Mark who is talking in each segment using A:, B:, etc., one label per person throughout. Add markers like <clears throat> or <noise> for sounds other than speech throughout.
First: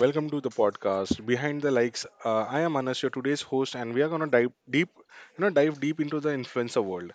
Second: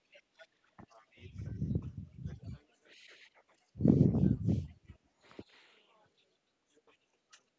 A: Welcome to the podcast Behind the Likes. I am Anas, your today's host, and we are gonna dive deep, into the influencer world,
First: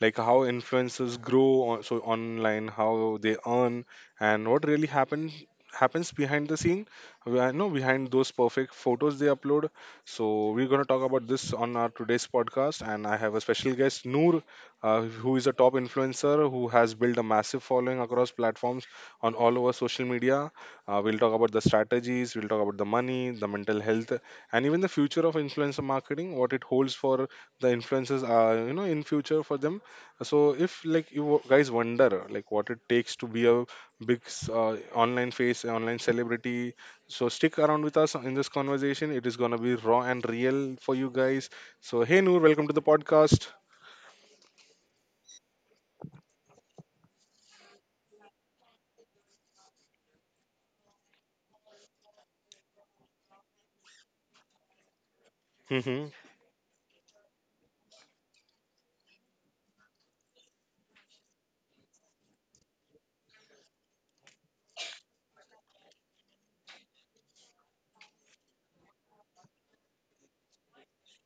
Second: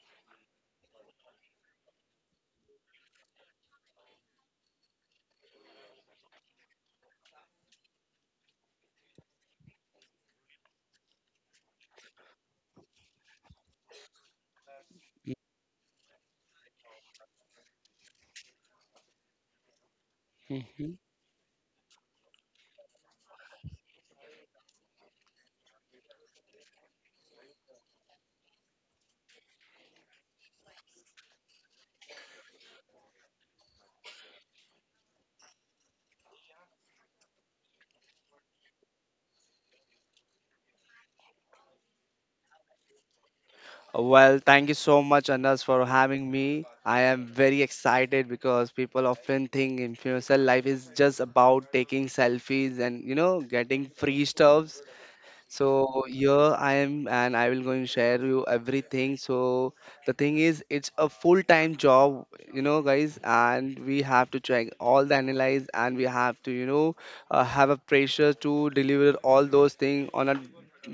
A: like how influencers grow on, so online, how they earn, and what really happens behind the scene. You know, behind those perfect photos they upload. So we're gonna talk about this on our today's podcast, and I have a special guest, Noor, uh, who is a top influencer who has built a massive following across platforms on all over social media. We'll
B: hmm
A: talk about the strategies, we'll talk about the money, the mental health, and even the future of influencer marketing, what it holds for the influencers, in future for them. So if like you guys wonder like what it takes to be a big, online face, an online celebrity, so stick around with us in this conversation. It is gonna be raw and real for you guys. So hey Noor, welcome to the podcast.
B: Well, thank you so much, Anas, for having me. I am very excited because people often think influencer life is just about taking selfies and getting free stuffs. So
A: <laughs>
B: here I am and I will going to share you everything. So the thing is it's a full-time job, you know guys, and we have to check all the analyze and we have to, have a pressure to deliver all those things on a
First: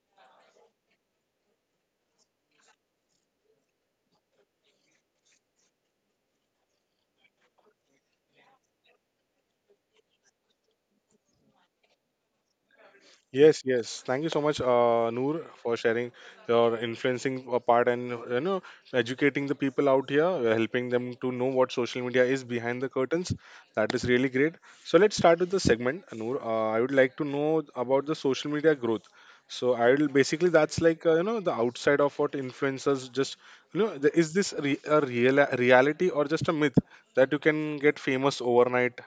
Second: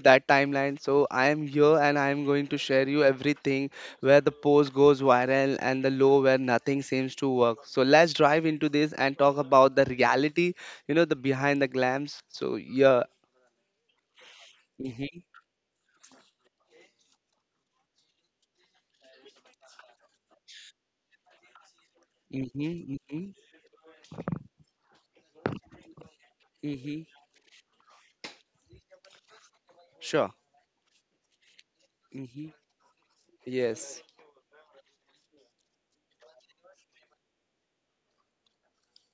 B: that timeline. So I am here and I am going to share you everything where the post goes viral and the low where nothing seems to work. So let's dive into this and talk about the reality, the behind the glams. So yeah.
A: Yes, yes. Thank you so much,
B: Mm-hmm.
A: Noor, for sharing your influencing part, and you know, educating the people out here, helping them to know what social media is behind the
B: Mm-hmm. Mm-hmm.
A: curtains. That is really great. So let's start with the segment, Noor. I would
B: Mm-hmm.
A: like to know about the social media growth. So I will
B: Sure.
A: basically, that's like you know, the outside of what
B: Mm-hmm.
A: influencers just you know
B: Yes.
A: the, is this re- a real reality or just a myth that you can get famous overnight?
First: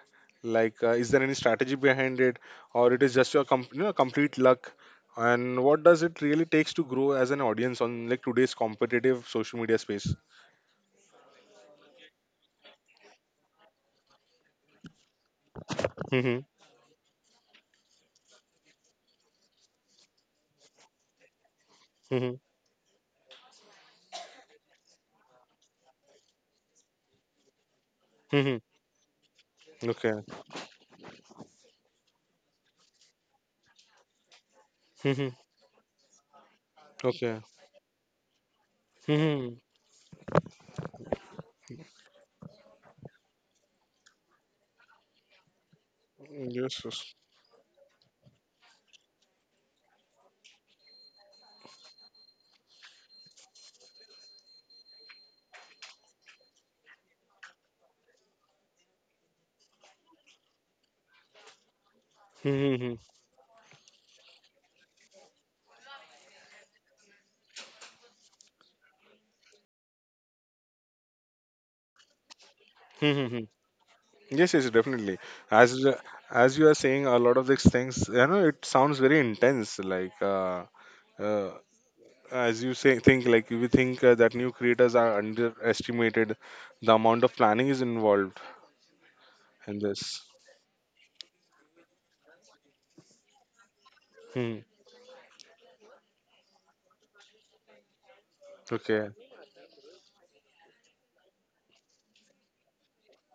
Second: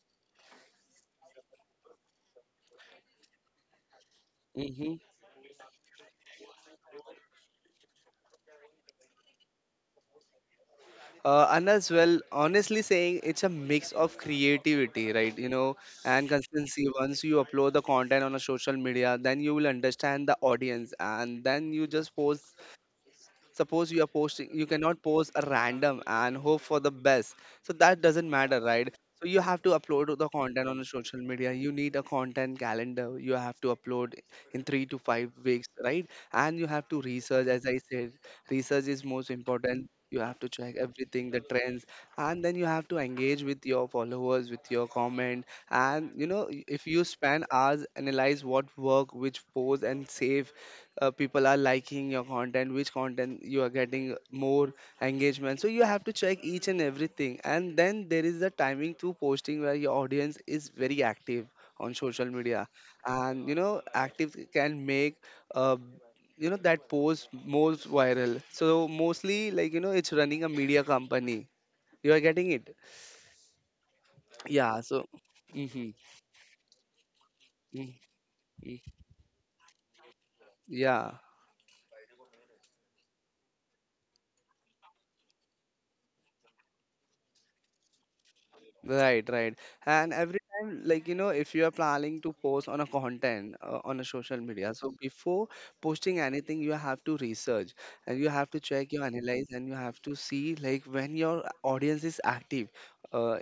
A: Like, is there any strategy behind it, or it is just your you know, complete luck,
B: Mm-hmm.
A: and what does it really takes to grow as an audience on like today's competitive social media space?
B: And as well, honestly saying, it's a mix of creativity, right? And
A: Mhm.
B: consistency. Once you upload the content on a social media, then you will understand the audience, and then you just post.
A: Mhm.
B: Suppose you are posting, you cannot post a random and hope for the best, so that doesn't matter,
A: Mhm.
B: right? So you have to upload
A: Okay.
B: the content on the social media. You need a content calendar. You have to upload in 3 to 5
A: Mhm.
B: weeks, right? And you have to
A: Okay.
B: research. As I said, research is most
A: Mhm.
B: important. You have to check everything, the trends, and then you have to engage with your followers with your comment. And if
A: Yes,
B: you
A: yes.
B: spend hours analyze what work, which pose and save, people are liking your content, which content you are getting more engagement. So you have to check each and everything. And then there is the timing to posting where your audience is very active on social media.
A: Mhm.
B: And active can make, uh, that post most viral. So mostly, like, it's running a media company. You are getting it.
A: Mhm. Yes, yes,
B: Yeah. So
A: definitely. As
B: hmm
A: you- as you are saying, a lot of these things, you know, it sounds very intense.
B: yeah.
A: Uh, as you say, think like we think that new creators are underestimated. The amount of planning is involved
B: Right, right.
A: in
B: And
A: this.
B: every time, like, if you are planning to post on a content on a social media, so before posting anything, you have to research. And you have to check you
A: Okay.
B: analyze and you have to see like when your audience is active. Uh,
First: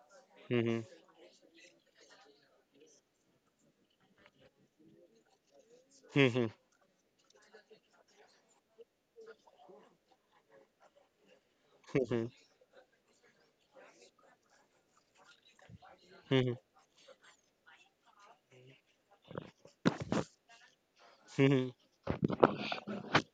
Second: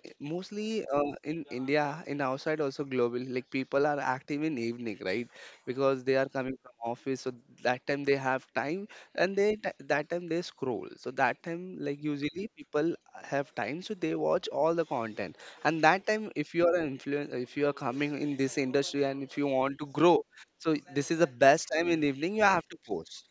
A: Hmm.
B: mostly in India, in outside also globally, like people are active in evening, right? Because they are
A: Hmm.
B: coming from office, so that time they have time. And they that time they scroll. So that time, like
A: Hmm.
B: usually people have time, so they watch all the content. And that time,
A: Hmm.
B: if you are an influencer, if you are coming in this industry, and if you want to grow, so this is the
A: Hmm.
B: best time in the evening you have to post.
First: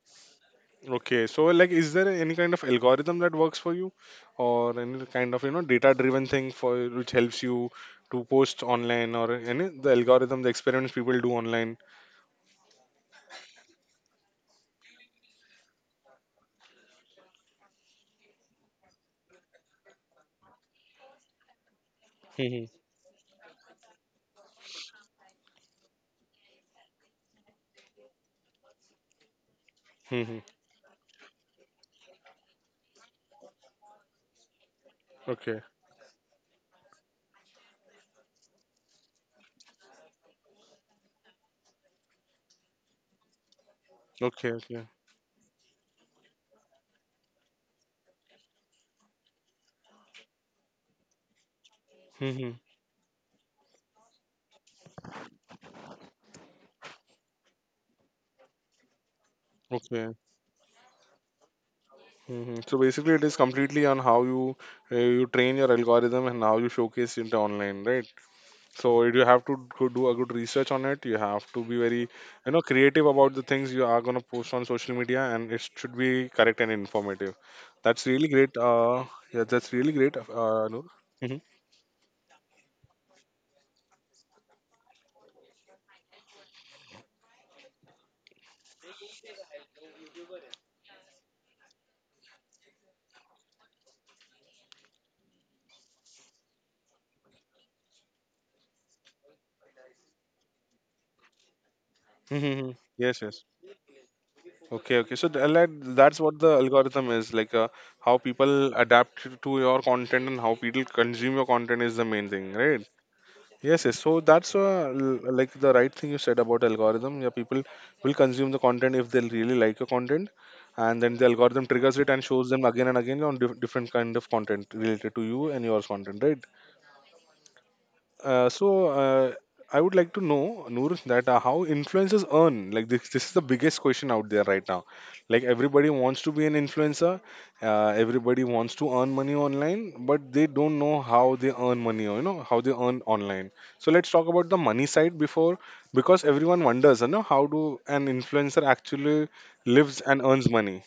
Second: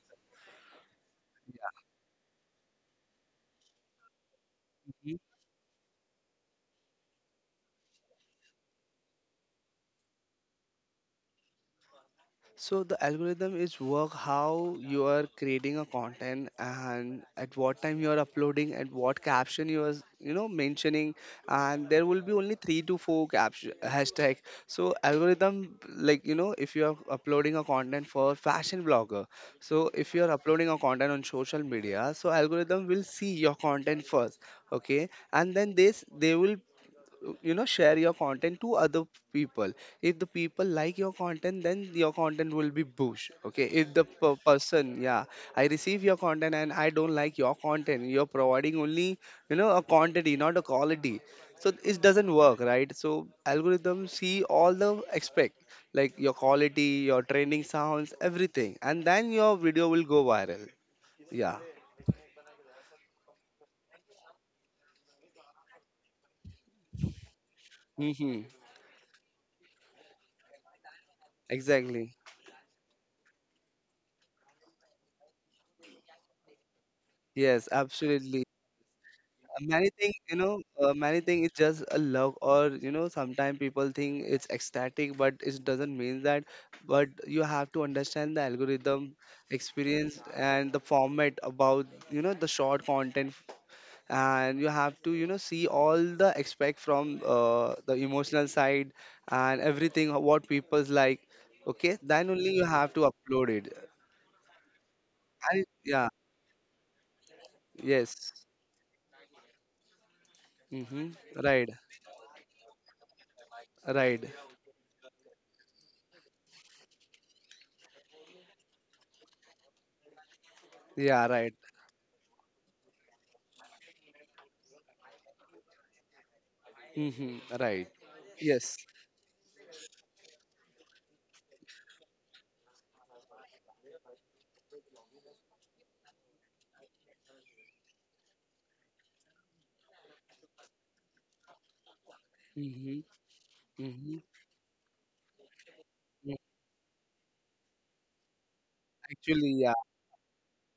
A: Okay. So, like, is there any kind of algorithm that works for you, or any kind of you know data-driven thing for which helps you to post online, or any the algorithm, the experiments people do online?
B: So the algorithm is work how you are creating a content and at what time you are uploading and what caption you are mentioning. And there will be
A: Hmm.
B: only three to four caption hashtag. So algorithm, like if you are uploading a content for fashion blogger, so if you are
A: Hmm.
B: uploading a content on social media, so algorithm will see your content first, okay,
A: Okay.
B: and then this they will share your content to other people. If the people like your content, then your content will be bush, okay? If the
A: Okay. Okay.
B: person, yeah, I receive your content and I don't like your content, you're providing only a quantity, not a quality. So it doesn't
A: Hmm.
B: work, right? So algorithm see all the aspect like your quality, your training sounds, everything, and then your video will
A: Okay.
B: go viral. Yeah.
A: Mm-hmm. So basically, it is completely on how you you train your algorithm and how you showcase it online, right?
B: Mm-hmm.
A: So you have to go do a good research on it. You have to be very,
B: Exactly.
A: you know, creative about the things you are gonna post on social media, and it should be correct and informative.
B: Yes,
A: That's really
B: absolutely.
A: great. Yeah, that's really
B: many
A: great.
B: thing you know
A: Noor.
B: uh, many
A: Mhm.
B: thing is just a love or sometimes people think it's ecstatic but it doesn't mean that. But you have to understand the algorithm experience and the format about the short content. And you have to see all the aspect from the emotional side and everything what people's like, okay, then only
A: Mm-hmm.
B: you have
A: Yes,
B: to
A: yes.
B: upload it
A: Okay, okay. Like
B: and it-
A: that's
B: Yeah.
A: what the algorithm is like. How
B: Yes.
A: people adapt to your content and how people
B: Mm-hmm.
A: consume your
B: Right,
A: content is the main thing, right? Yes, yes. So
B: right.
A: that's like the right thing you said about algorithm. Yeah, people will consume the content if they really like your content, and then the
B: Yeah, right.
A: algorithm triggers it and shows them again and again on different kind of content related to you and yours content, right?
B: Mm-hmm. Right.
A: Uh, so
B: Yes.
A: uh, I would like to know, Noor, that how influencers earn. This is the biggest question out there right now. Like everybody wants to be an influencer, everybody wants to earn money online, but they don't know how they earn money. You know how they earn
B: Mm-hmm.
A: online. So let's talk
B: Mm-hmm.
A: about the money side before, because everyone wonders, you know, how do an influencer actually
B: Actually, yeah,
A: lives and earns money.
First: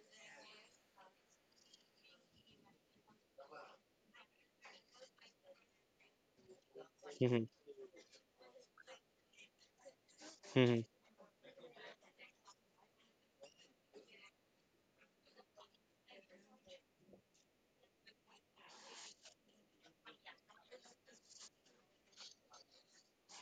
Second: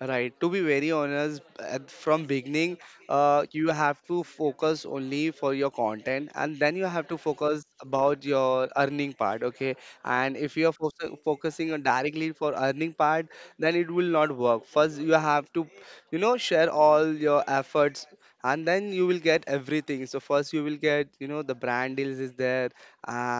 B: right. To be very honest, from beginning, you have to focus only for your content, and then you have to
A: Mhm,
B: focus about your earning part. Okay, and if you are
A: mhm,
B: fo focusing on directly for earning part, then it will not work. First, you have to, share all your efforts and then you will get everything. So first you will get the brand deals is there.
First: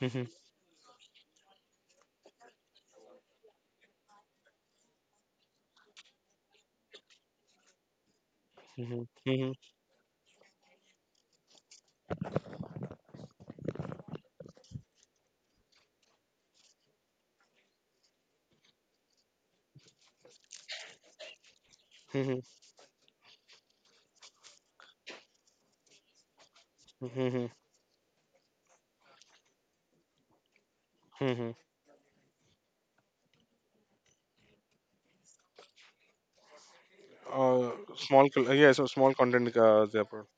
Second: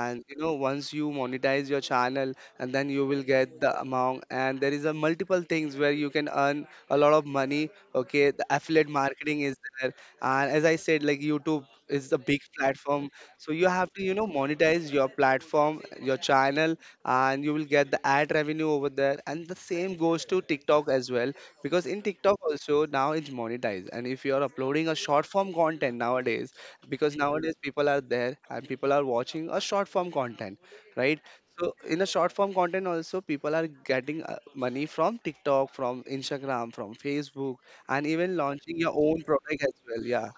A: mhm,
B: once you monetize your channel, and then you will get the amount. And there is a multiple things where you can earn a lot of money. Okay, the affiliate
A: mhm,
B: marketing
A: mhm,
B: is there. And as I said, like YouTube is the big platform. So you have to monetize your platform, your channel, and you will get the ad revenue over there. And the same goes to TikTok as well, because in TikTok
A: mhm,
B: also now it's monetized. And if you are uploading a short form content nowadays, because
A: mhm, mhm,
B: nowadays people are there and people are watching a short form content, right?
A: mhm.
B: So in a short form content also people are getting money from TikTok, from Instagram, from Facebook, and even
A: Yeah,
B: launching
A: so
B: your
A: small
B: own
A: content
B: product as
A: they are
B: well. Yeah.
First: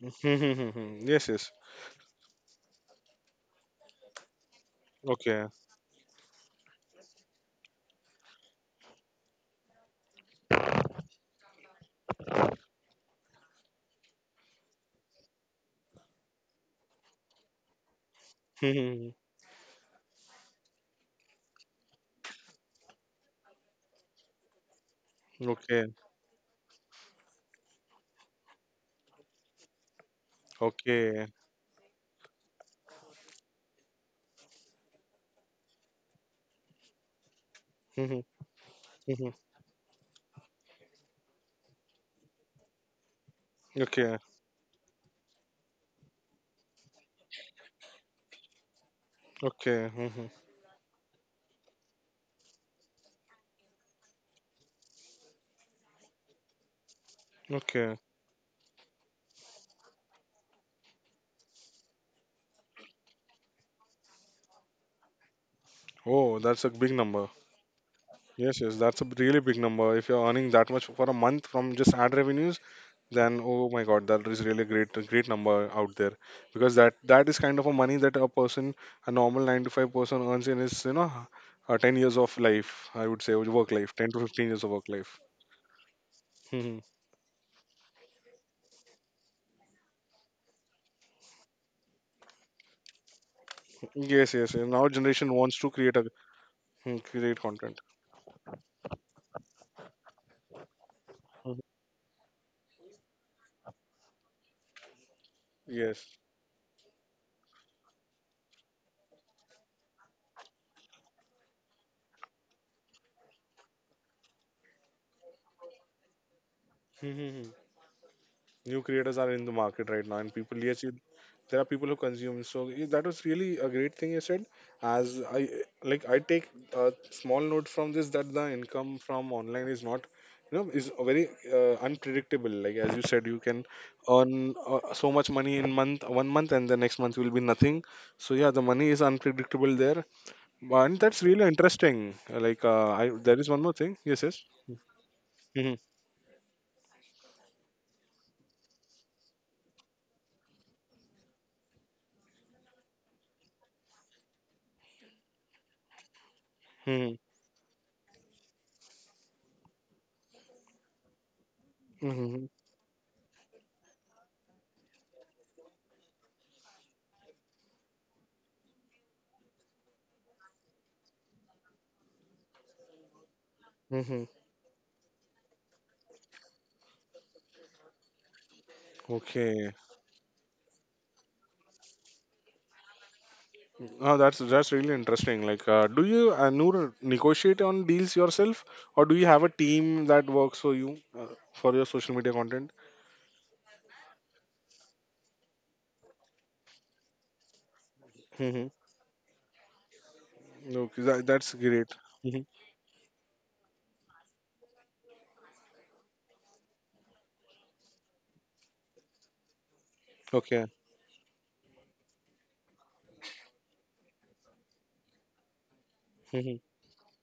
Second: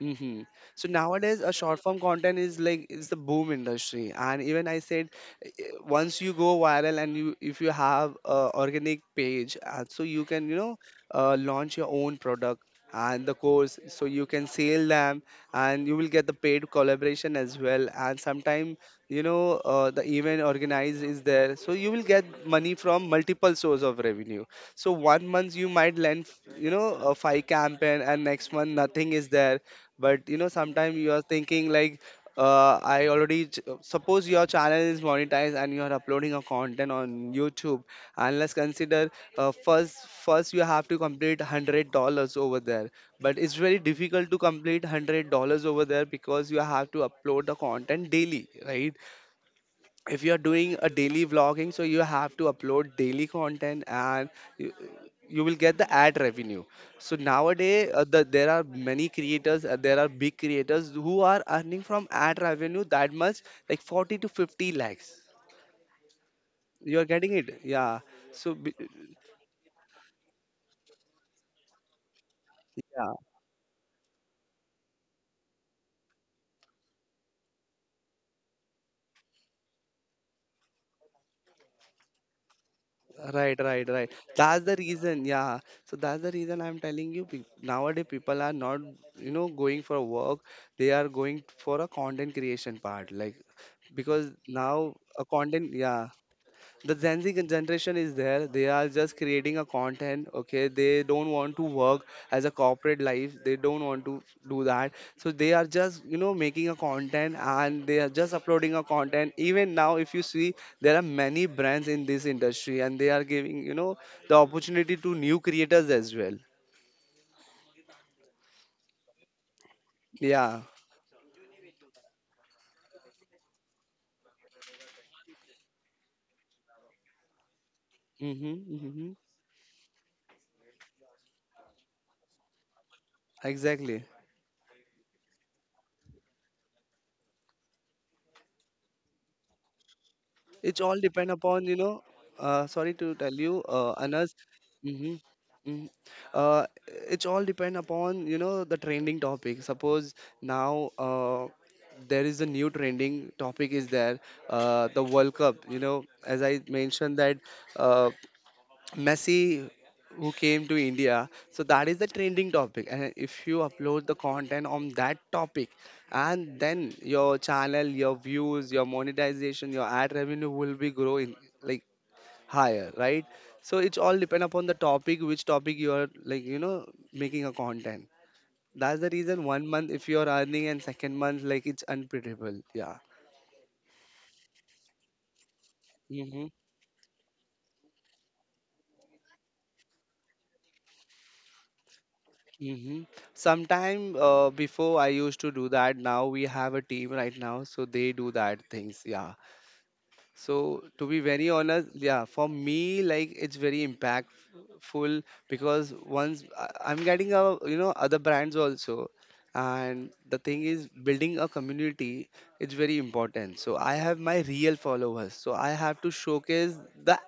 A: Hmm,
B: hmm
A: hmm, hmm,
B: So
A: hmm. <laughs> Yes,
B: nowadays,
A: yes.
B: a short form content is like it's the boom industry, and even I said,
A: Okay.
B: eh,
A: <laughs>
B: eh, once you go viral and you if you have a organic page, so you can launch your own product and the course, so you can sell them, and you will get the paid collaboration as well. And
A: Hmm,
B: sometime
A: hmm.
B: the event organized is there, so you will get money from multiple source of revenue. So one
A: Hmm.
B: month you
A: Okay.
B: might lend you know a five campaign, and next month nothing is there. But sometimes you are
A: Okay.
B: thinking like I already suppose your channel is monetized and you are uploading a content on YouTube,
A: <laughs> Hmm, hmm.
B: and let's consider
A: Hmm,
B: first you have to complete $100 over there. But it's very
A: hmm. Okay.
B: difficult to complete $100 over there because you have to upload the content daily, right?
A: Okay. <laughs> Hmm,
B: If
A: hmm.
B: you are doing a daily vlogging, so you have to upload daily content, and you, you will get the ad revenue. So nowadays
A: Okay.
B: there are many creators there are big creators who are earning from ad revenue that much like 40 to 50 lakhs.
A: Oh, that's a big
B: You are
A: number.
B: getting it. Yeah. So
A: Yes, yes, that's a really big number. If you're earning that much for a month from just ad revenues,
B: yeah.
A: then oh my God, that is really great, a great number out there, because that that is kind of a money that a person, a normal nine to five person earns in his, you know, 10 years of life. I would say
B: Right,
A: work
B: right,
A: life, ten
B: right.
A: to fifteen years
B: That's
A: of
B: the
A: work life.
B: reason, yeah. So that's the reason I'm
A: Mhm.
B: telling you. Nowadays, people are not, going for work. They are going for a content creation part, like because
A: Yes, yes, yes. Now
B: now a
A: generation wants to
B: content,
A: create a
B: yeah, the
A: mm,
B: Gen Z
A: create content.
B: generation is there. They are just creating a content. Okay, they don't want
A: Mhm.
B: to work as a corporate life. They don't want to do that. So they are just
A: Yes.
B: making a content and they are just uploading a content. Even now, if you see, there are many brands in this industry and they are giving the opportunity to new creators as well.
A: Mhm. New creators are in the market right now, and people.
B: Yeah.
A: There are people who consume. That was really a great thing you said. As I I take a small note from this that the
B: Mm-hmm,
A: income
B: mm-hmm.
A: from online is not, you know, is very unpredictable. Like as you said, you can
B: Exactly.
A: earn so much money in month one month, and the next month will be nothing. So yeah, the money is unpredictable there.
B: It's
A: And
B: all
A: that's
B: depend
A: really
B: upon,
A: interesting. Like,
B: sorry
A: I
B: to
A: there
B: tell
A: is one
B: you,
A: more thing. Yes,
B: Anas.
A: yes.
B: hmm
A: Mm-hmm.
B: hmm Uh, it's all depend upon, the trending topic. Suppose now there is a new trending topic is there, the World Cup, as I
A: Hmm,
B: mentioned that uh, Messi who came to India. So that is the
A: hmm,
B: trending topic. And if you upload the content on that topic, and then your channel, your views, your monetization, your ad revenue will be growing like higher, right? So it's all
A: hmm.
B: depend upon the topic, which topic you are like making a content. That's the reason one
A: Okay.
B: month if you are earning and second month like it's unpredictable. Yeah.
A: Oh, that's really interesting. Like, do you Noor negotiate on deals yourself, or do you have a team that works for you for your social media content?
B: Mm-hmm. Sometime before I used to do that. Now we have a team right now, so they do that
A: Mm-hmm.
B: things. Yeah, so to
A: Okay,
B: be
A: that,
B: very
A: that's
B: honest,
A: great.
B: yeah,
A: Mm-hmm.
B: for me, like it's very impactful because once I'm getting a other brands also, and the thing
A: Okay.
B: is building a community it's very important. So I have my real followers, so I have to
A: Mm-hmm.
B: showcase the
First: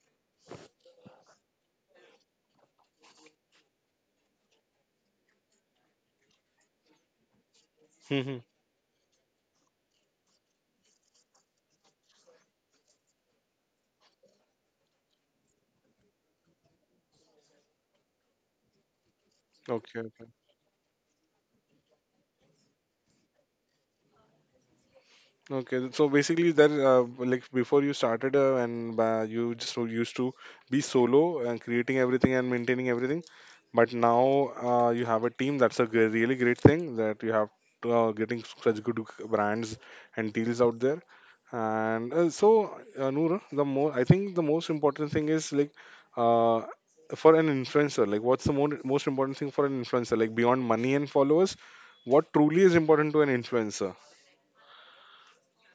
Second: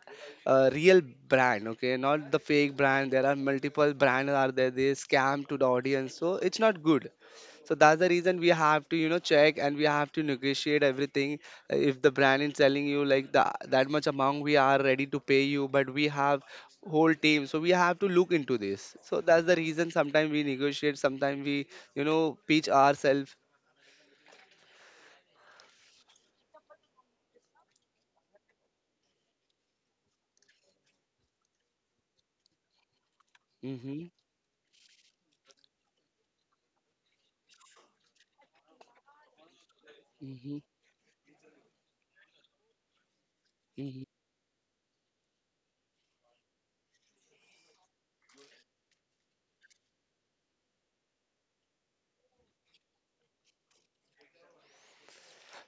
B: real brand, okay, not the fake brand. There are multiple brands are there. They scam to the audience, so it's not good. So that's the
A: Mm-hmm.
B: reason we have to, check and we have to negotiate everything if the brand is telling you like that much amount we are ready to pay you. But we have whole team, so we have to look into this. So that's the reason
A: Okay. Okay.
B: sometimes we negotiate, sometimes we pitch ourselves.
A: Okay, so basically that like before you started and you just so used to be solo and creating everything and maintaining everything, but
B: Mm-hmm,
A: now you have a team. That's a really great thing that you have getting such good brands and deals
B: mm-hmm,
A: out there. And so Noor, the more I
B: mm-hmm.
A: think the most important thing is like uh, for an influencer, like what's most important thing for an influencer? Like beyond money and followers, what truly is important to an influencer?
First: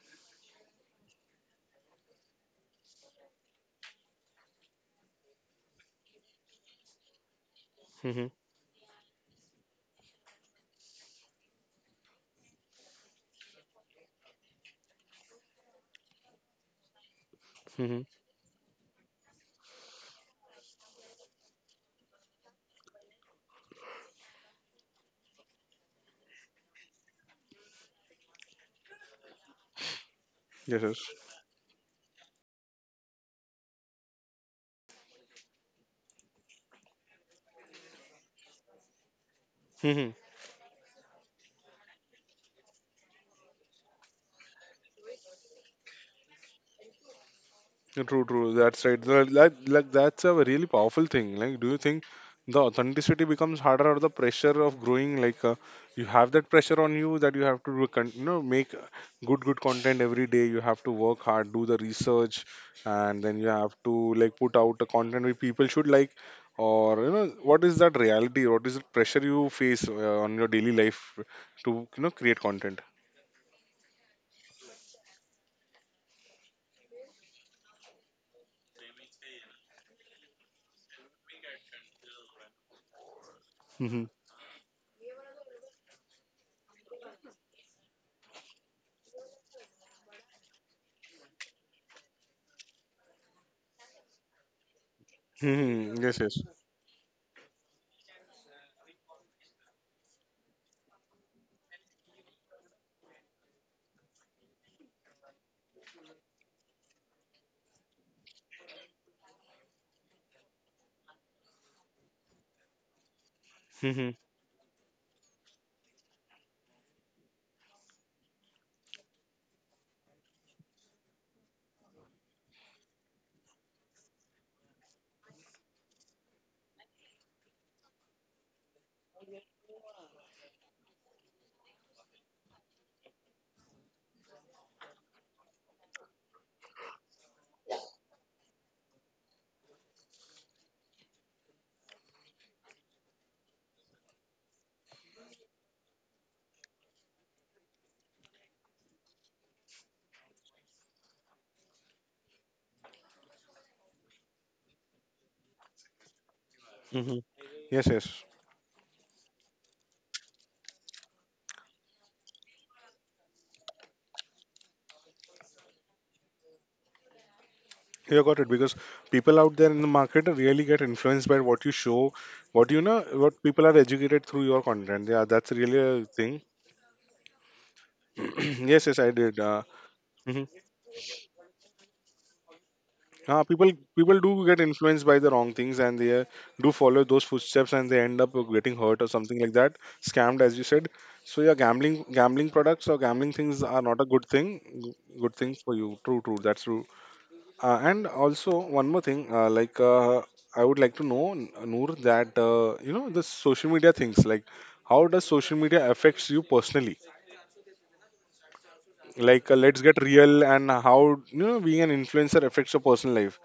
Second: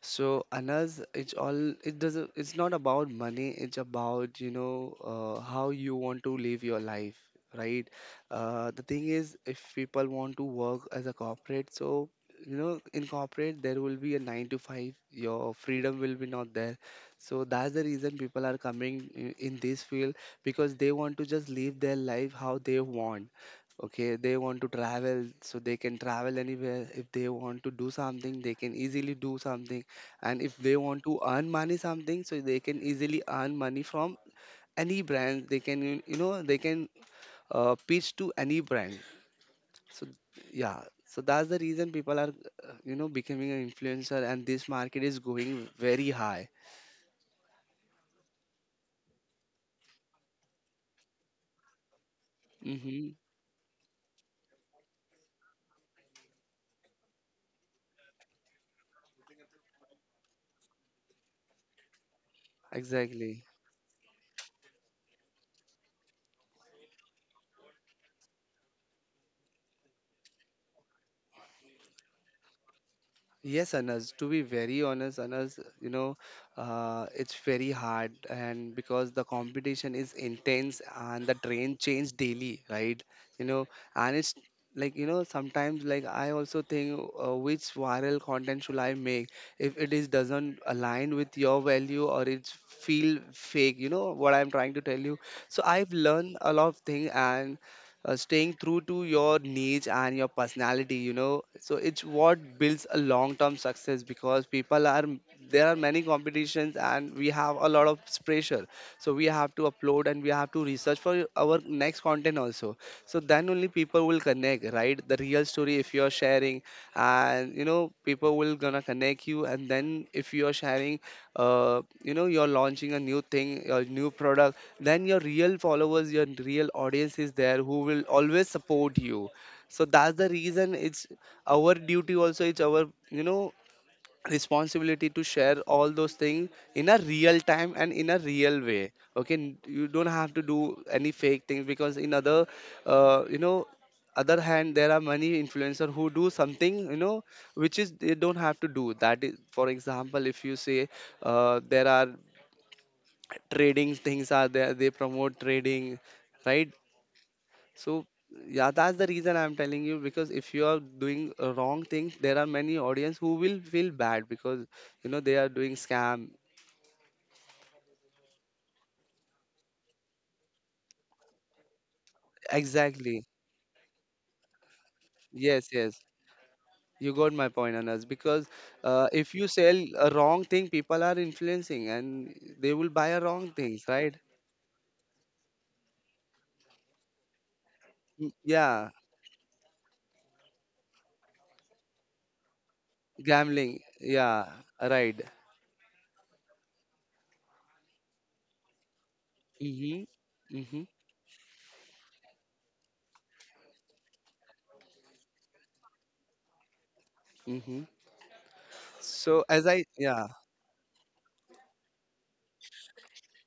B: So Anas, it's not about money, it's about, how you want to live your life, right?
A: Hmm.
B: The thing is if people want to work as a corporate, so you know, in corporate there will be a 9 to 5, your freedom will be not there. So that's the
A: Hmm.
B: reason people are coming in this field because they want to just live their life how they want. Okay, they want to travel, so they can travel anywhere. If they want to do something, they can easily do something, and if they
A: Yes,
B: want
A: yes.
B: to earn money something, so they can easily earn money from any brand. They can you know they can pitch to any brand. So
A: Mhm.
B: yeah, so that's the reason people are you know, becoming an influencer, and this market is going very high.
A: True, true. That's right. That's a really powerful thing. Like, do you think the
B: Mm-hmm.
A: authenticity becomes harder or the pressure of growing? Like, you have that pressure on you that you have to, you know, make good, good content every day. You have to work hard, do the research, and then
B: Exactly.
A: you have to like put out a content which people should like. Or you know, what is that reality? What is the pressure you face on your daily life to you know create content?
B: Yes, Anas, to be very honest, Anas, you know, it's very hard, and because the competition is intense and the train change daily, right? You know,
A: Mhm.
B: and it's like, you know, sometimes like I also think which viral content should I make if it is doesn't align with your value or it's feel fake. You know what I'm trying to tell you. So I've
A: Hmm. Yes,
B: learned
A: yes.
B: a lot of things, and staying true to your niche and your personality, you know, so it's what builds a long term success. Because people are, there are many competitions, and we have a lot of pressure. So we have to upload, and we have to research for our next content also, so then only people
A: Hmm.
B: will connect, right? The real story if you're sharing, and you know, people will gonna connect you. And then if you're sharing, you know, you're launching a new thing, a new product, then your real followers, your real audience is there who will always support you. So that's the reason it's our duty also, it's our, you know, responsibility to share all those things in a real time and in a real way. You don't have to do any fake things. Because in other, you know, other hand, there are many influencer who do something, you know, which is they don't have to do. That is, for example, if you say, there are trading things are there, they promote trading, right?
A: Hmm. Yes,
B: So
A: yes.
B: yeah, that's the reason I'm telling you, because if you are doing a wrong things, there are many audience who will feel bad, because you know, they are doing scam.
A: You got it, because people out there in the market really get influenced by what you show, what you know,
B: Exactly.
A: what people are educated through your content. Yeah,
B: Yes,
A: that's
B: yes.
A: really a thing.
B: You got my point, Anas. Because
A: <clears throat> Yes,
B: if
A: yes,
B: you
A: I
B: sell
A: did.
B: a wrong thing,
A: Mhm.
B: people are influencing and they will buy a wrong
A: Uh,
B: things,
A: people
B: right?
A: People do get influenced by the wrong things and they do follow those footsteps and they end
B: Mm,
A: up getting
B: yeah,
A: hurt or something like that, scammed as you said. So yeah, gambling products or gambling things
B: gambling.
A: are not a good
B: Yeah,
A: thing.
B: right.
A: Good thing for you. True, true. That's true. And also One more thing,
B: Mm-hmm.
A: I
B: Mm-hmm.
A: would like to know, Noor, that you know the social media things. Like, how does social media affects you personally?
B: Mm-hmm. So
A: Like,
B: as
A: let's
B: I
A: get
B: yeah.
A: real, and how you know being an influencer affects your personal life.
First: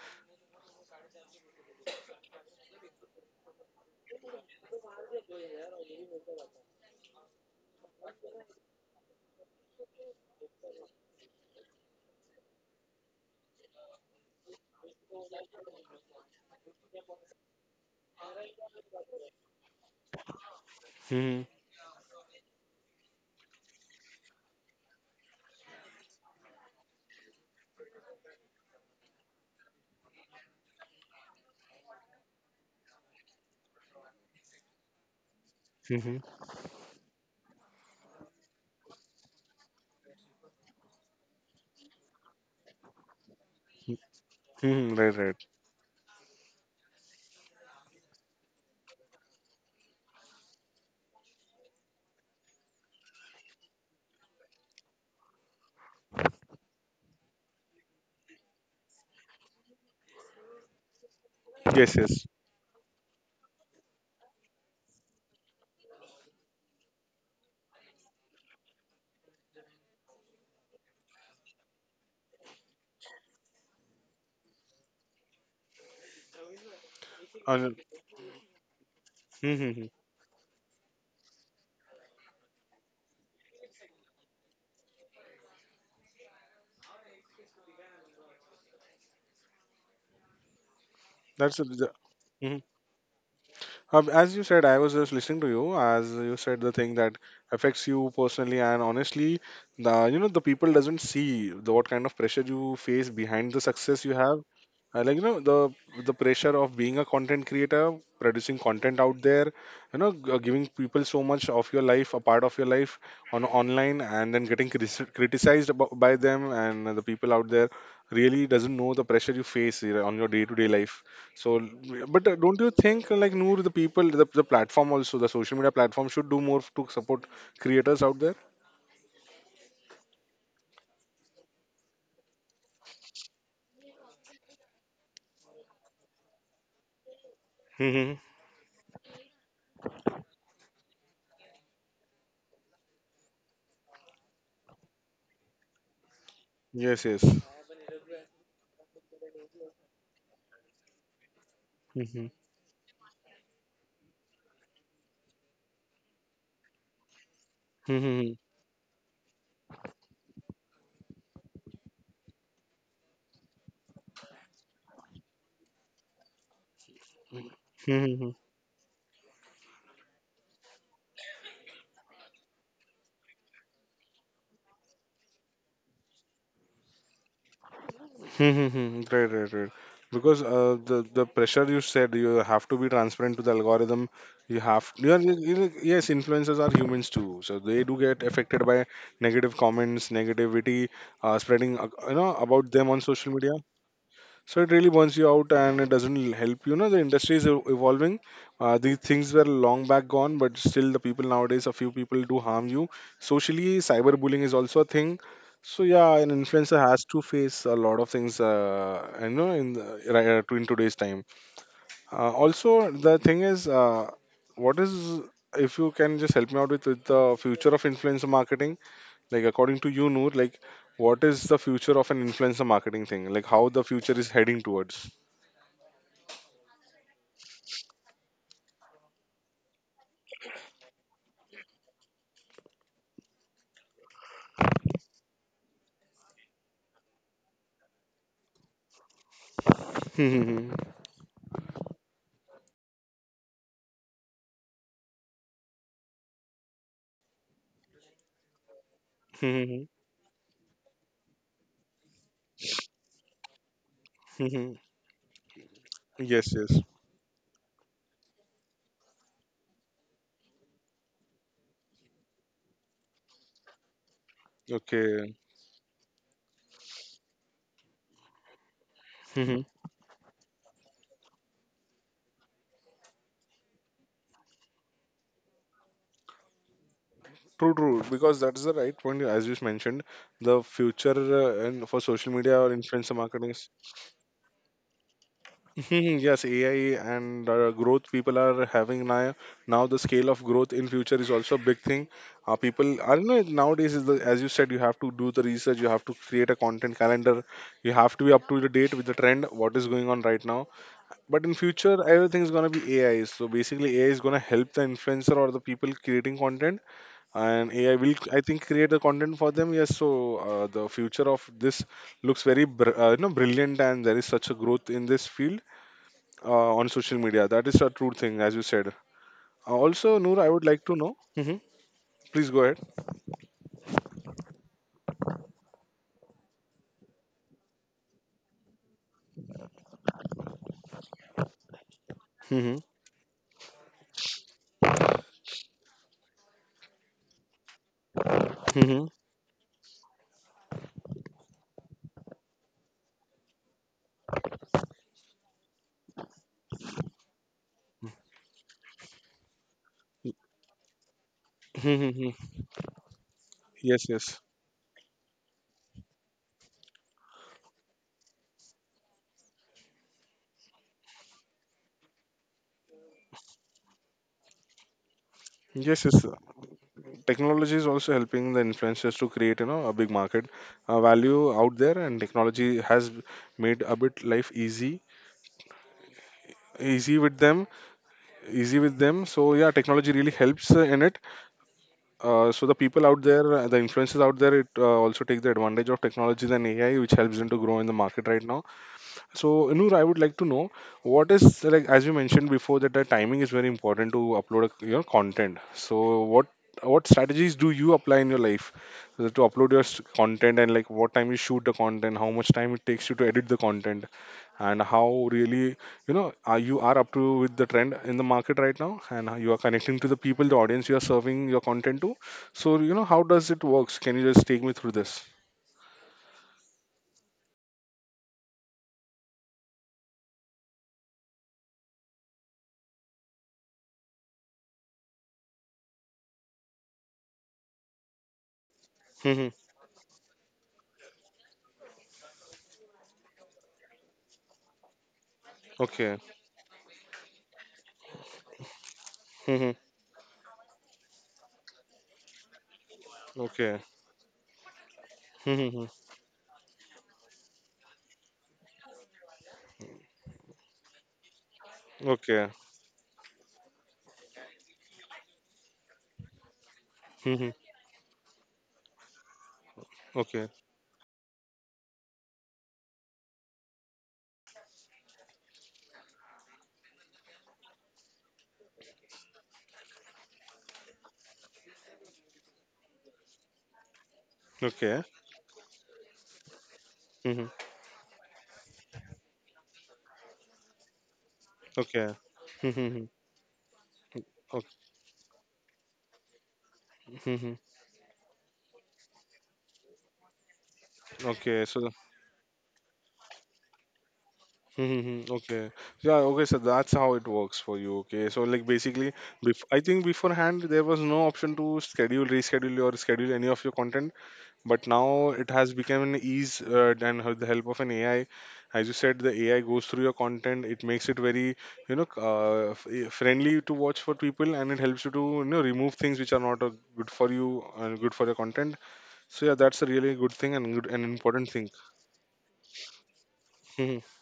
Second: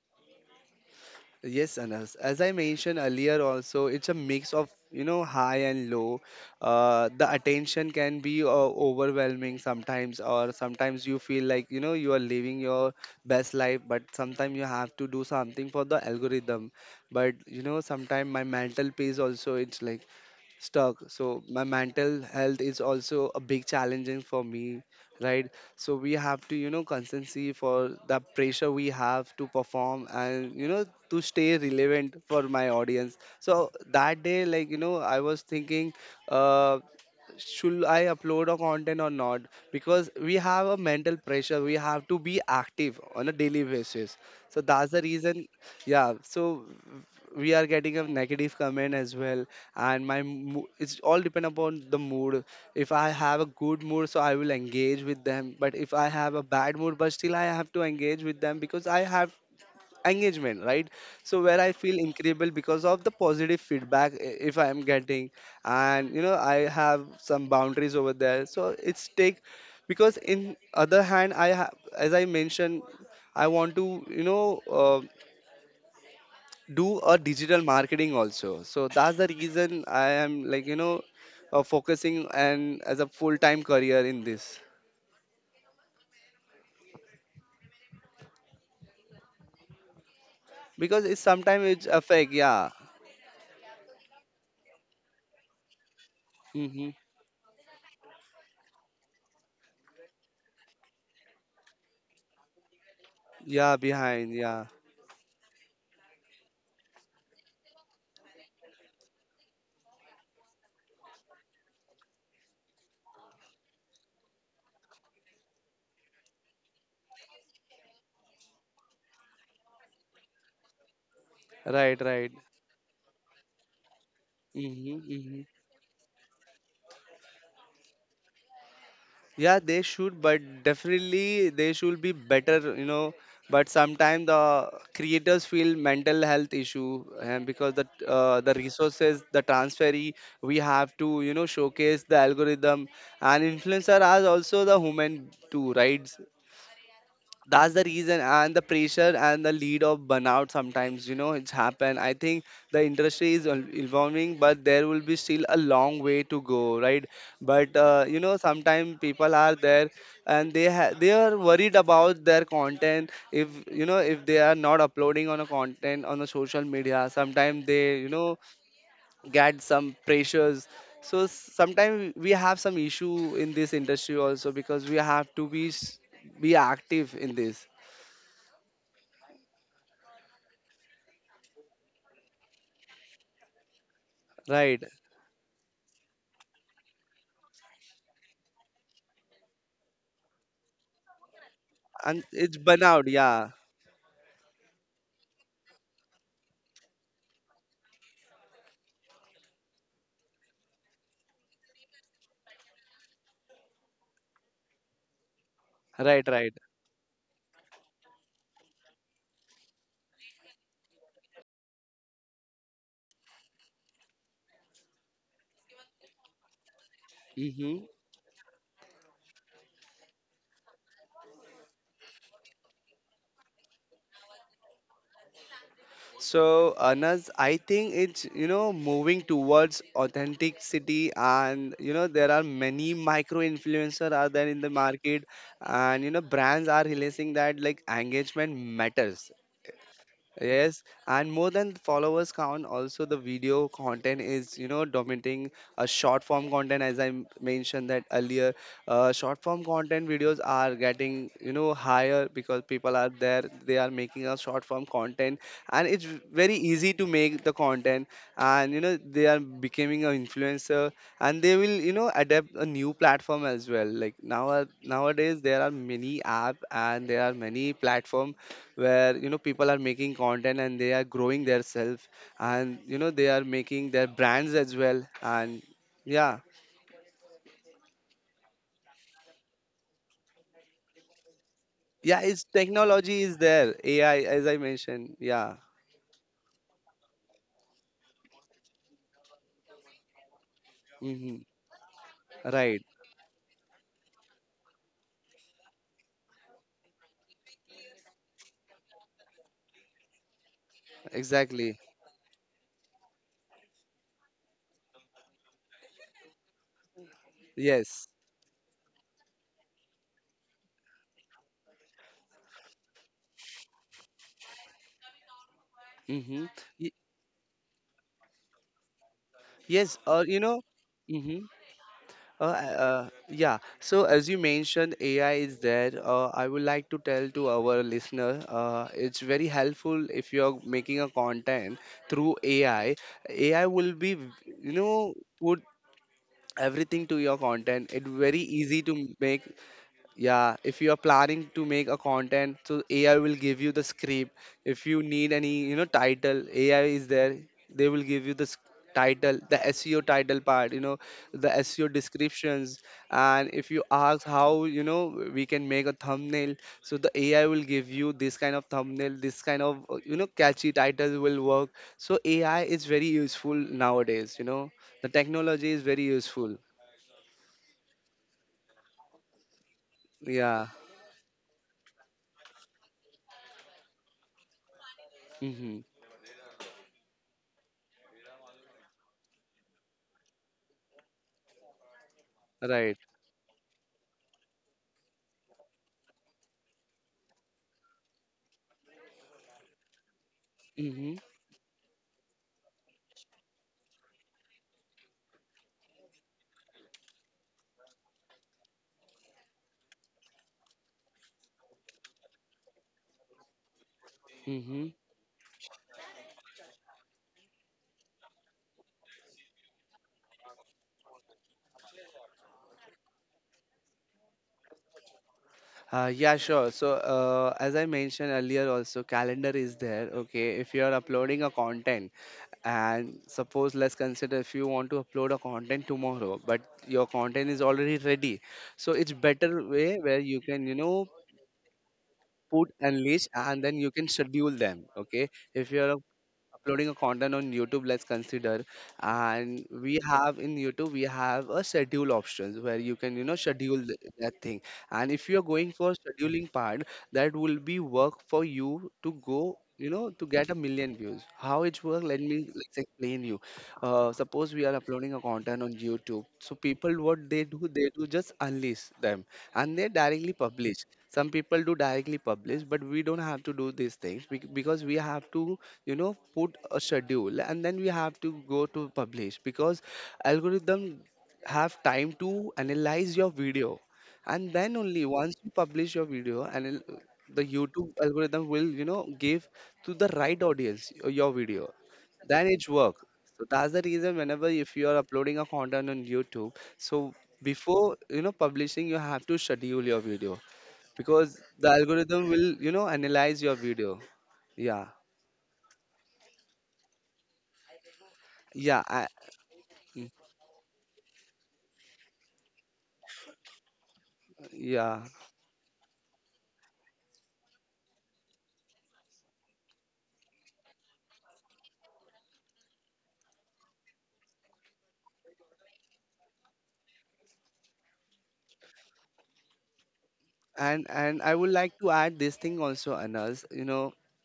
B: Yes, as I mentioned earlier, also it's a mix of, you know, high and low. The attention can be overwhelming sometimes, or sometimes you feel like you know you are living your best life, but sometimes you have to do something for the algorithm. But you know, sometimes my mental peace also it's like stuck,
A: Hmm.
B: so my mental health is also a big challenging for me, right? So we have to, you know, consistency for the pressure, we have to perform, and you know, to stay relevant for my audience. So that day, like, you know, I was thinking,
A: Hmm.
B: uh should I upload a content or not, because we have a mental pressure, we have to be active on a daily basis. So
A: Hmm.
B: that's the
A: Right. Right.
B: reason, yeah. So we are getting a negative comment as well, and it's all depend upon the mood. If I have a good mood, so I will engage with them. But if I have a bad mood, but still I have to engage with them, because I have engagement, right? So where I
A: Yes.
B: feel
A: Yes.
B: incredible because of the positive feedback, if I am getting, and you know, I have some boundaries over there, so it's take. Because in other hand, I have, as I mentioned, I want to, you know, do a digital
A: Uh,
B: marketing also. So that's the
A: hmm. Hmm,
B: reason
A: hmm.
B: I am, like, you know, focusing and as a full-time career in this, because it's
A: That's.
B: sometimes it's
A: The
B: affect,
A: Mm-hmm.
B: yeah.
A: As you said, I was just listening to you. As you said, the
B: Hmm.
A: thing that affects you personally, and honestly, the you know, the people doesn't see the what kind of pressure you face behind the
B: Yeah,
A: success you
B: behind,
A: have.
B: yeah.
A: Like you know, the pressure of being a content creator producing content out there, you know, giving people so much of your life, a part of your life on online, and then getting criticized by them, and the people out there really doesn't know the pressure you face, you know, on your day to day life. So l-
B: Right,
A: but
B: right.
A: Don't you think, like Noor, the platform,
B: Hmm,
A: also the
B: hmm.
A: social media platform, should do more to support creators out there?
B: Yeah, they should, but definitely they should be better, you know. But sometimes the creators feel mental health issue, and because the
A: Hmm.
B: uh, the resources, the transfer, we have to, you know, showcase the algorithm, and influencer are also the human too, right?
A: Yes, yes.
B: That's the reason, and the pressure and the lead of burnout sometimes, you know, it's happened. I think the industry is evolving, but there will be still a long way to go, right? But you know, sometimes people are there, and they are worried about their content. If you know, if they are not uploading on a content on the social media, sometimes they, you
A: Mm-hmm.
B: know, get some pressures. So sometimes we have some issue in this industry also, because we have to be active in this.
A: Hmm, hmm, hmm. Right, right, right. Because the pressure you said you have to be transparent to the algorithm. You
B: Right.
A: have you are, you- you- Yes, influencers are humans too, so they do get affected by negative comments, negativity spreading you
B: And
A: know
B: it's
A: about them on
B: burnout.
A: social
B: Yeah.
A: media. So it really burns you out and it doesn't help. You know, the industry is evolving. These things were long back gone, but still, the people nowadays, a few people do harm you. Socially, cyberbullying is also a thing. So yeah,
B: Right,
A: an
B: right.
A: influencer has to face a lot of things, you know, in in today's time. Also, the thing is, what is if you can just help me out with the future
B: Mm-hmm.
A: of influencer marketing? Like according to you, Noor, like what is the future of an influencer marketing thing? Like how the future is heading towards?
B: So, Anas, I think it's, you know, moving towards authenticity, and you know, there are many micro influencer are there in the market, and, you know, brands are realizing that like engagement matters.
A: Hmm.
B: Yes, and more than the followers count, also the video content is, you know, dominating a short form content. As I mentioned that earlier, short
A: <laughs>
B: form
A: Yes,
B: content videos are getting, you know, higher, because people are there. They are making a short form content, and it's very
A: yes.
B: easy to make the content. And you know, they are becoming an influencer, and they will, you know, adapt a new platform as well. Like now,
A: Okay.
B: nowadays, there are many app and there are many platform where, you know,
A: Hmm.
B: people are making content, and they are growing their self, and you know, they are making their brands as well. And yeah,
A: True. Because that's the right point, as you mentioned, the future and for
B: yeah,
A: social
B: it's
A: media or influencer
B: technology is
A: marketing. Is-
B: there. AI, as I mentioned, yeah.
A: hmm. <laughs> Yes, AI and growth people are having now. Now the scale of growth in future is
B: Hmm.
A: also a big thing.
B: Right.
A: People, I don't know. Nowadays, as you said, you have to do the research. You have to create a content calendar. You have to be up to the date with the trend. What is going on right now? But in
B: Exactly.
A: future, everything is gonna be AI. So basically, AI is gonna help the influencer or the people creating content, and AI
B: Yes.
A: will, I think, create the content for them. Yes. So the future of this looks very, you know, brilliant, and there is such a growth in this field
B: Mm-hmm.
A: on social media. That is a true thing, as you said.
B: Yes or
A: Also,
B: you
A: Noor,
B: know.
A: I would like to know.
B: Mm-hmm.
A: Hmm. Please go ahead.
B: Yeah. So as you mentioned, AI is there. I would like to tell to our listener, it's very helpful if you're making a content through
A: Hmm.
B: AI. AI will be, you know, put everything to your content. It's very easy to
A: Hmm.
B: make. Yeah, if you are planning to make a content, so AI will give you the script. If you need any, you know, title, AI is there. They will give you title, the SEO title part, you know, the SEO
A: Hmm. Hmm.
B: descriptions. And if you
A: Yes.
B: ask
A: Yes.
B: how, you know, we can make a thumbnail, so the AI will give you this kind of thumbnail, this kind of, you know, catchy title will work. So AI is very useful nowadays, you know, the technology is
A: Yes.
B: very
A: Yes.
B: useful.
A: Technology is also helping the influencers to create, you know, a big market
B: Yeah.
A: value out there, and technology has made a bit life easy
B: Mm-hmm.
A: easy with them easy with them so yeah, technology really helps in it. So the
B: Right.
A: people out there, the influencers out there, it also take the advantage of technology than AI, which helps them to grow in the market right now. So, Noor, I would like to know
B: Mm-hmm.
A: what is, like, as you mentioned before, that the timing is very important to upload a, you content. So, what strategies do you apply in your life to upload your content, and like what time you shoot the content, how much time it takes you to edit the content, and
B: Mm-hmm.
A: how really, you know, are you are up to with the trend in the market right now, and how you are connecting to the people, the audience you are serving your content to. So, you know, how does it works? Can you just take me through this?
B: Yeah, sure. So, as I mentioned earlier, also calendar is there. Okay, if you are uploading a content, and suppose, let's consider, if you want to upload a content tomorrow, but your content is already ready, so it's
A: Hmm.
B: better way where you can, you know, put and list, and then you can schedule them. Okay, if you are
A: Okay.
B: uploading a content on YouTube, let's consider. And
A: Hmm.
B: we have in YouTube, we have a schedule options where you can, you know,
A: Okay.
B: schedule that thing. And if you're going
A: Hmm.
B: for scheduling part, that will be work for you to go. You know, to get a million views. How it work? Let me
A: Okay.
B: let's explain you. Suppose we are uploading a content on YouTube. So people, what
A: Mhm.
B: they do just unleash them, and they directly
A: Okay.
B: publish. Some people do directly publish, but we don't have to do these things, because we have to, you know, put a schedule, and then we have to go to publish, because algorithm have time to analyze your video. And then
A: Okay.
B: only once you publish your video, and the
A: Mhm.
B: YouTube algorithm will, you know, give to the right audience your video,
A: Okay.
B: then it's work.
A: Mhm.
B: So that's the reason, whenever,
A: Okay.
B: if you are uploading a content on YouTube, so
A: Mhm.
B: before, you know, publishing, you have to schedule your video, because
A: Okay.
B: the
A: So.
B: algorithm will, you know, analyze your video. Yeah,
A: Mhm. Okay. Yeah. Okay. So that's how it works for you. Okay. So, like,
B: yeah,
A: basically, I think beforehand there was no option to schedule, reschedule, or schedule any of your content. But
B: yeah.
A: now it has become an ease, and with the help of an AI, as you said, the AI goes through your content. It makes it very, you know, friendly to watch for people, and it helps you to, you know, remove things which are not good for you and good for your content. So yeah, that's a really good thing and
B: And
A: good and
B: I would
A: important thing.
B: like to add this thing also, Anas. You know,
A: <laughs>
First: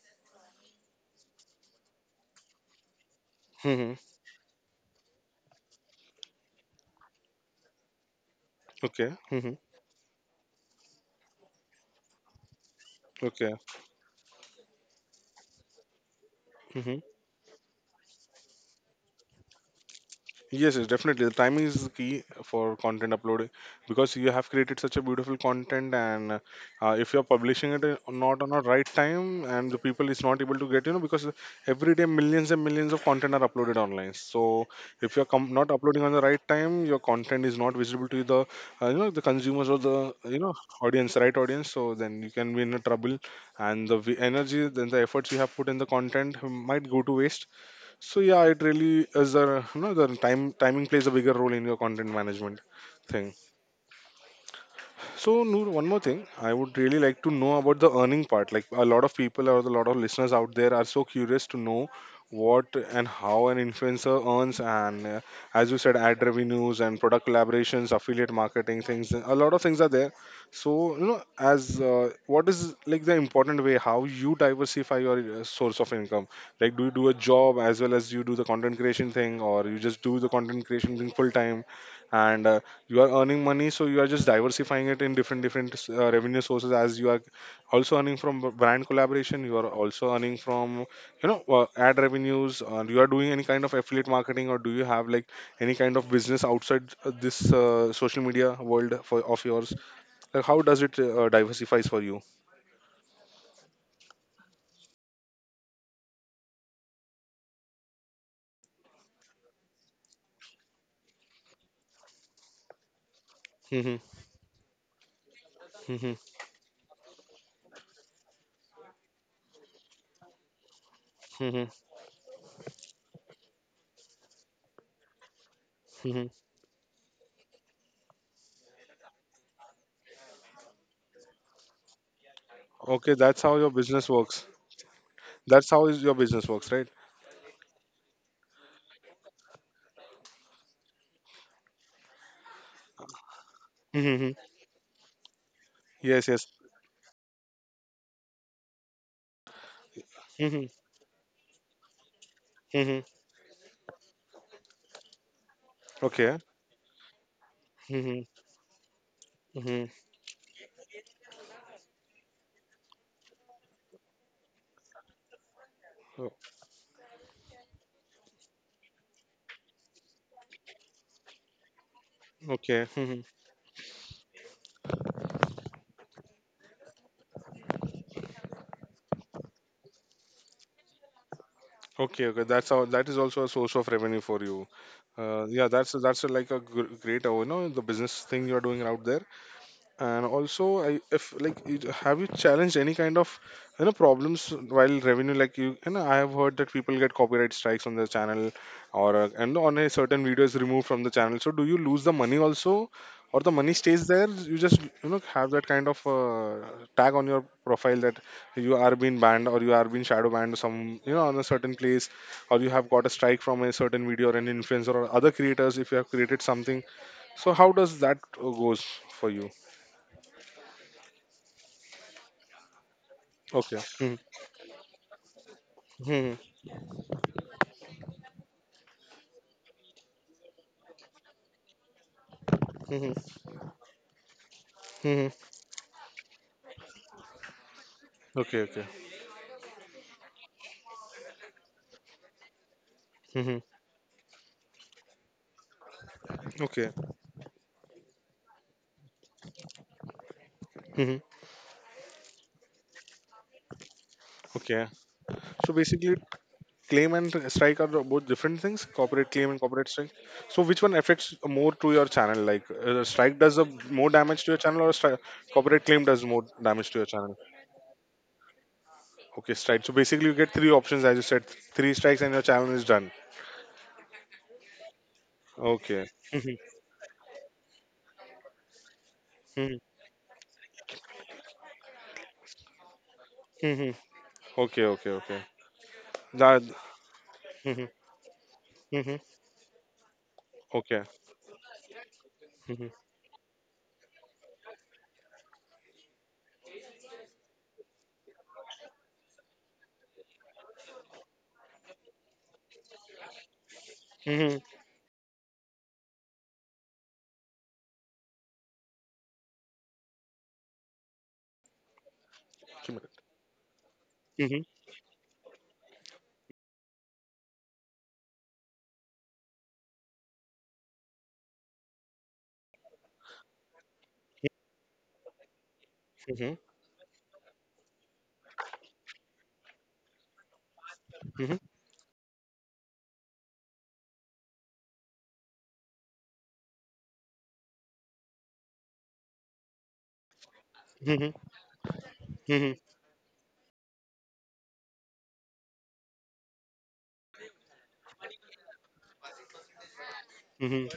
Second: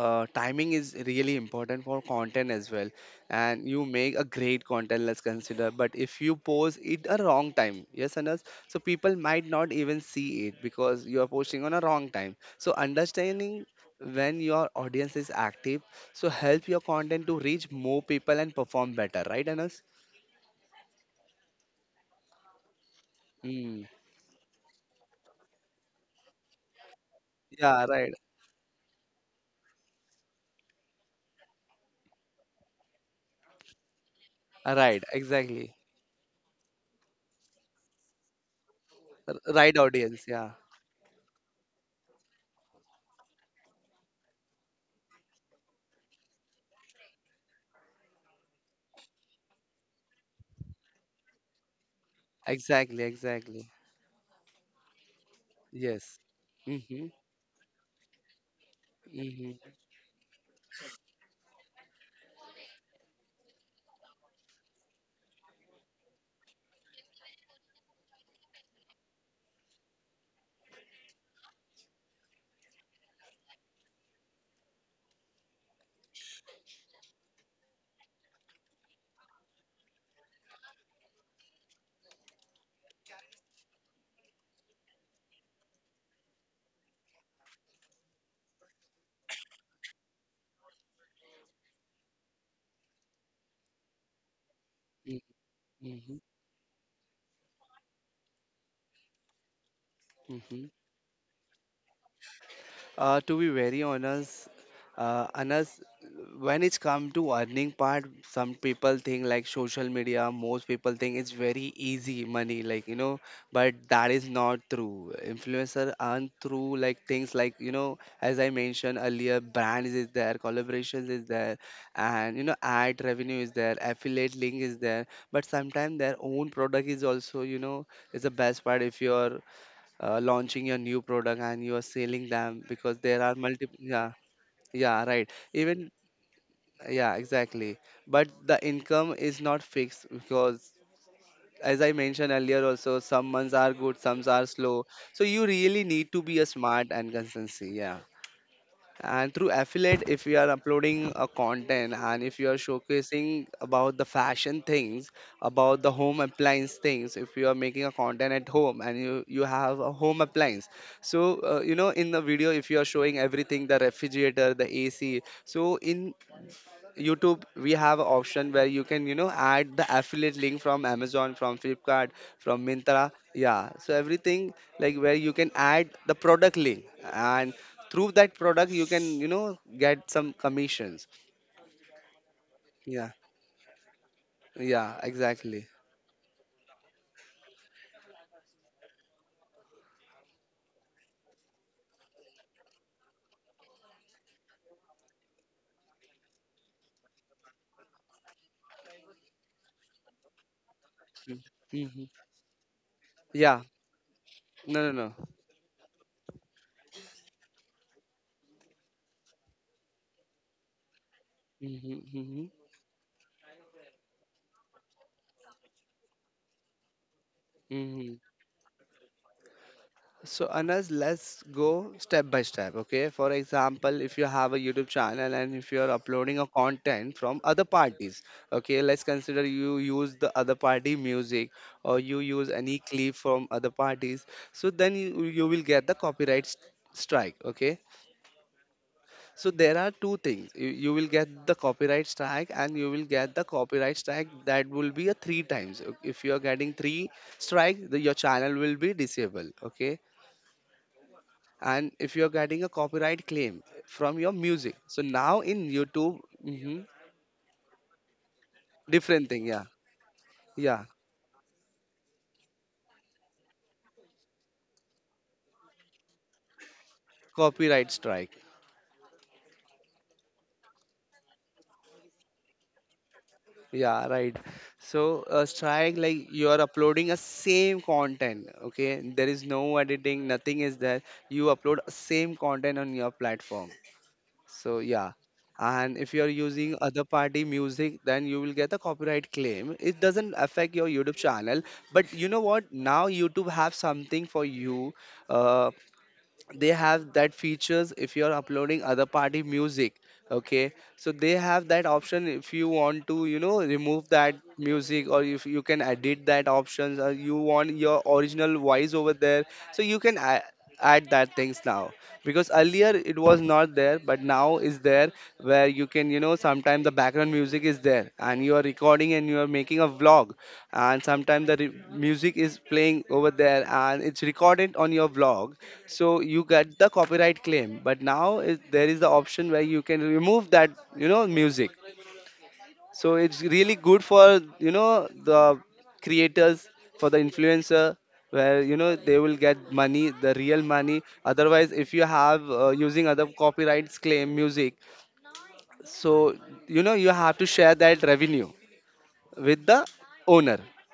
B: timing is really important for content as well. And
A: Mm-hmm.
B: you
A: Mm-hmm.
B: make a great content, let's consider, but if you post it a wrong time, yes Anas, so
A: Okay.
B: people might
A: Hmm.
B: not even see it, because you are posting on a wrong time. So
A: Okay.
B: understanding when your audience is active, so help your
A: Hmm.
B: content to reach more people and perform better, right Anas?
A: Yes, definitely. The timing is the key for content uploading
B: Mm.
A: because you have created such a beautiful content, and if you're publishing
B: Yeah,
A: it
B: right.
A: not on a right time, and the people is not able to get, you know, because every day millions and millions of content are uploaded online. So
B: Right,
A: if you're
B: exactly.
A: not uploading on the right time, your content is not visible to the, you know, the
B: Right
A: consumers or
B: audience,
A: the,
B: yeah.
A: you know, audience, right audience. So then you can be in a trouble, and the energy, then the efforts you have put in the content might go to waste. So yeah, it really is a, you know, the time timing plays a bigger role in your content management
B: Exactly,
A: thing.
B: exactly.
A: So, Noor, one more
B: Yes.
A: thing. I would
B: Mm-hmm.
A: really like to know about the earning part. Like, a lot of people or a
B: Mm-hmm.
A: lot of listeners out there are so curious to know what and how an influencer earns. And as you said, ad revenues and product collaborations, affiliate marketing things, a lot of things are there. So, you know, as what is, like, the important way how you diversify your source of income? Like, do you do a job as well as you do the content creation thing, or you just do the content creation thing full time? And you are earning money, so you are just diversifying it in different different revenue sources, as you are also earning from brand collaboration, you are also earning from, you know, ad revenues. You are doing any kind of affiliate marketing, or do you have like any kind of business outside this social media world for of yours, like how
B: Mm-hmm.
A: does it diversifies for you?
B: To be very honest, Anas, when it's come to earning part, some people think like social media, most people think it's very easy money, like, you know, but
A: Hmm.
B: that is not true. Influencer
A: Hmm.
B: earn through like things like, you know, as I mentioned earlier, brands is there, collaborations is there,
A: Hmm.
B: and, you know, ad revenue is there, affiliate link is there, but sometimes their
A: Hmm.
B: own product is also, you know, is the best part if you're launching your new product and you are selling them because
A: Okay,
B: there are
A: that's how your
B: multiple
A: business
B: yeah.
A: works.
B: Yeah, right.
A: That's how
B: Even
A: is your business works, right?
B: yeah, exactly. But the income is not fixed because as I mentioned earlier also, some months are good, some
A: Hmm.
B: are slow. So you really need to
A: Yes,
B: be
A: yes.
B: a smart and consistency, yeah. And through affiliate, if you are
A: Hmm.
B: uploading a content and if you are
A: Hmm.
B: showcasing about the fashion things, about the home
A: Okay.
B: appliance things, if you are making a
A: Hmm.
B: content at home and you
A: Hmm.
B: have a home appliance, so you know, in the video, if you are showing everything, the refrigerator, the ac, so in YouTube, we have an option where you can, you know, add the affiliate link from Amazon, from Flipkart, from
A: Okay.
B: Mintra.
A: <laughs>
B: Yeah. So everything like where you can add the product link and through that product you can, you know, get some commissions.
A: Okay. Okay. That's how. That
B: Yeah.
A: is also a source of revenue for you.
B: Yeah,
A: Yeah.
B: exactly.
A: That's like a great, you know, the business thing you are doing out there. And also, I, if like, have you challenged any kind of, you know, problems while revenue? Like, you know, I have heard that people get copyright strikes on the channel, or and on a certain video is removed from the channel. So do you lose the
B: Mm-hmm.
A: money also, or the
B: Yeah.
A: money stays there? You just,
B: No, no,
A: you know,
B: no.
A: have that kind of tag on your profile that you are being banned or you are being shadow banned some, you know, on a certain
B: Mm-hmm.
A: place,
B: Mm-hmm.
A: or you have got a strike from a certain video or an influencer or other creators if you have created something. So how does that
B: Mm-hmm.
A: goes for you?
B: So Anas, let's go step by step. Okay. For
A: Okay.
B: example,
A: Mhm.
B: if you have a YouTube channel and if you're
A: Mhm.
B: uploading a content from other parties, okay, let's consider you use the other party music or you use any
A: Mhm.
B: clip from other parties. So then
A: Mhm.
B: you will get the copyright strike. Okay.
A: Okay. Okay.
B: So there are two things. You will get the copyright strike, and you will get the
A: Mhm.
B: copyright strike that will be a three times. If you are getting
A: Okay.
B: three strike, your channel will be disabled. Okay.
A: Mhm.
B: And if you're getting a copyright claim from your music,
A: Okay.
B: so now
A: So
B: in
A: basically,
B: YouTube, mhm,
A: claim and strike are both different things. Corporate
B: different
A: claim
B: thing,
A: and
B: yeah.
A: corporate strike. So which
B: Yeah,
A: one affects more to your channel? Like, strike does a more damage to your channel, or strike, corporate claim does more damage to your channel?
B: copyright strike.
A: Okay, strike. So basically, you get three options, as you said. Three strikes and your channel is done.
B: Yeah, right. So a strike,
A: Okay.
B: like you
A: Mhm.
B: are uploading a same content, okay, there is no
A: Mhm.
B: editing, nothing is there. You upload same content on your platform.
A: Mhm.
B: So
A: Okay.
B: yeah.
A: Okay. Okay.
B: And if you're using
A: That.
B: other party music,
A: Mhm.
B: then you will get a copyright
A: Mhm.
B: claim. It doesn't affect your
A: Okay.
B: YouTube channel. But you know what? Now
A: Mhm.
B: YouTube have something for you. Uh, they have that features if you're uploading other party music, okay, so they have that option if you want to, you know, remove that
A: Mhm.
B: music, or if you can edit that options, or you want your original voice over there. So you can add, add that things now because earlier
A: Give me
B: it
A: that.
B: was not there but now is there, where you can, you know, sometimes the background music is there and you are recording and you are making a vlog, and sometimes the music is playing over there and it's recorded on your vlog. So you
A: Mhm.
B: get the copyright claim, but now is, there is the option where you can remove that, you know,
A: Mhm.
B: music. So it's really good for, you know, the creators, for the influencer, where, you know, they will get money, the real money.
A: Mhm,
B: Otherwise, if you have
A: mhm,
B: using other copyrights claim music, so you know you have to share that revenue with the owner.
A: mhm.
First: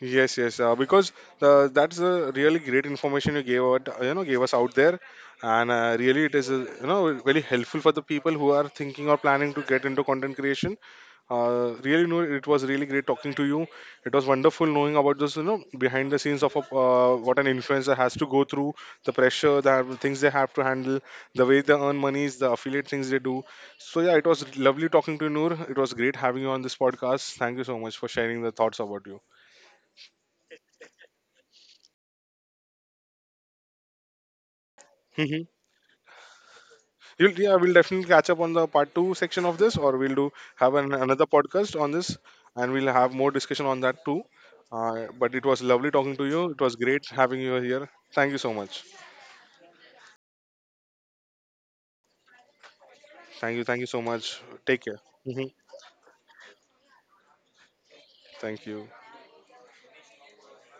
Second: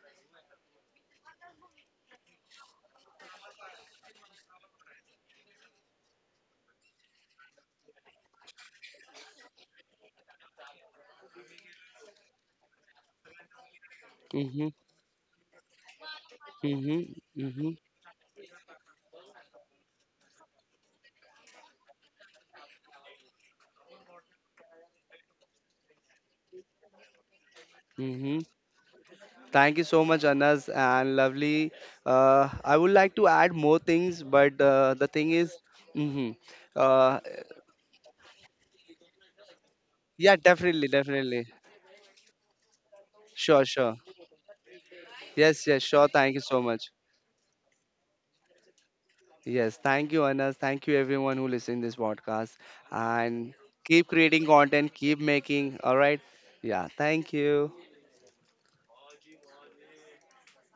A: Yes, because that's a really great information you gave out, you know, gave us out there, and really it is, you know, very helpful for the people who are thinking or planning to get into content creation. Really, know it was really great talking to you. It was wonderful
B: Mm-hmm,
A: knowing about this, you know, behind the scenes of a,
B: mm-hmm,
A: what an
B: mm-hmm,
A: influencer has to go through, the pressure, the things they have to handle, the way they earn monies, the affiliate things they do. So yeah, it was lovely talking to you, Noor. It was great having you on this podcast. Thank you so much for sharing
B: mm-hmm.
A: the thoughts about you.
B: Thank you so much, Anas, and lovely. I would like to add more things, but the thing is,
A: <laughs>
B: hmm, uh,
A: We'll, yeah, we'll definitely catch up on the part 2 section of this, or we'll do
B: yeah,
A: have
B: definitely,
A: an, another
B: definitely.
A: podcast on this, and we'll have more discussion
B: Sure,
A: on
B: sure.
A: that too. But it was
B: Yes, yes,
A: lovely
B: sure.
A: talking to
B: Thank you
A: you. It
B: so
A: was
B: much.
A: great having you here. Thank you so much.
B: Yes, thank you, Anas. Thank you, everyone who listened this podcast.
A: Thank
B: And
A: you. Thank you so
B: keep
A: much.
B: creating
A: Take
B: content,
A: care.
B: keep
A: Hmm.
B: making. All right. Yeah, thank you.
A: Thank you.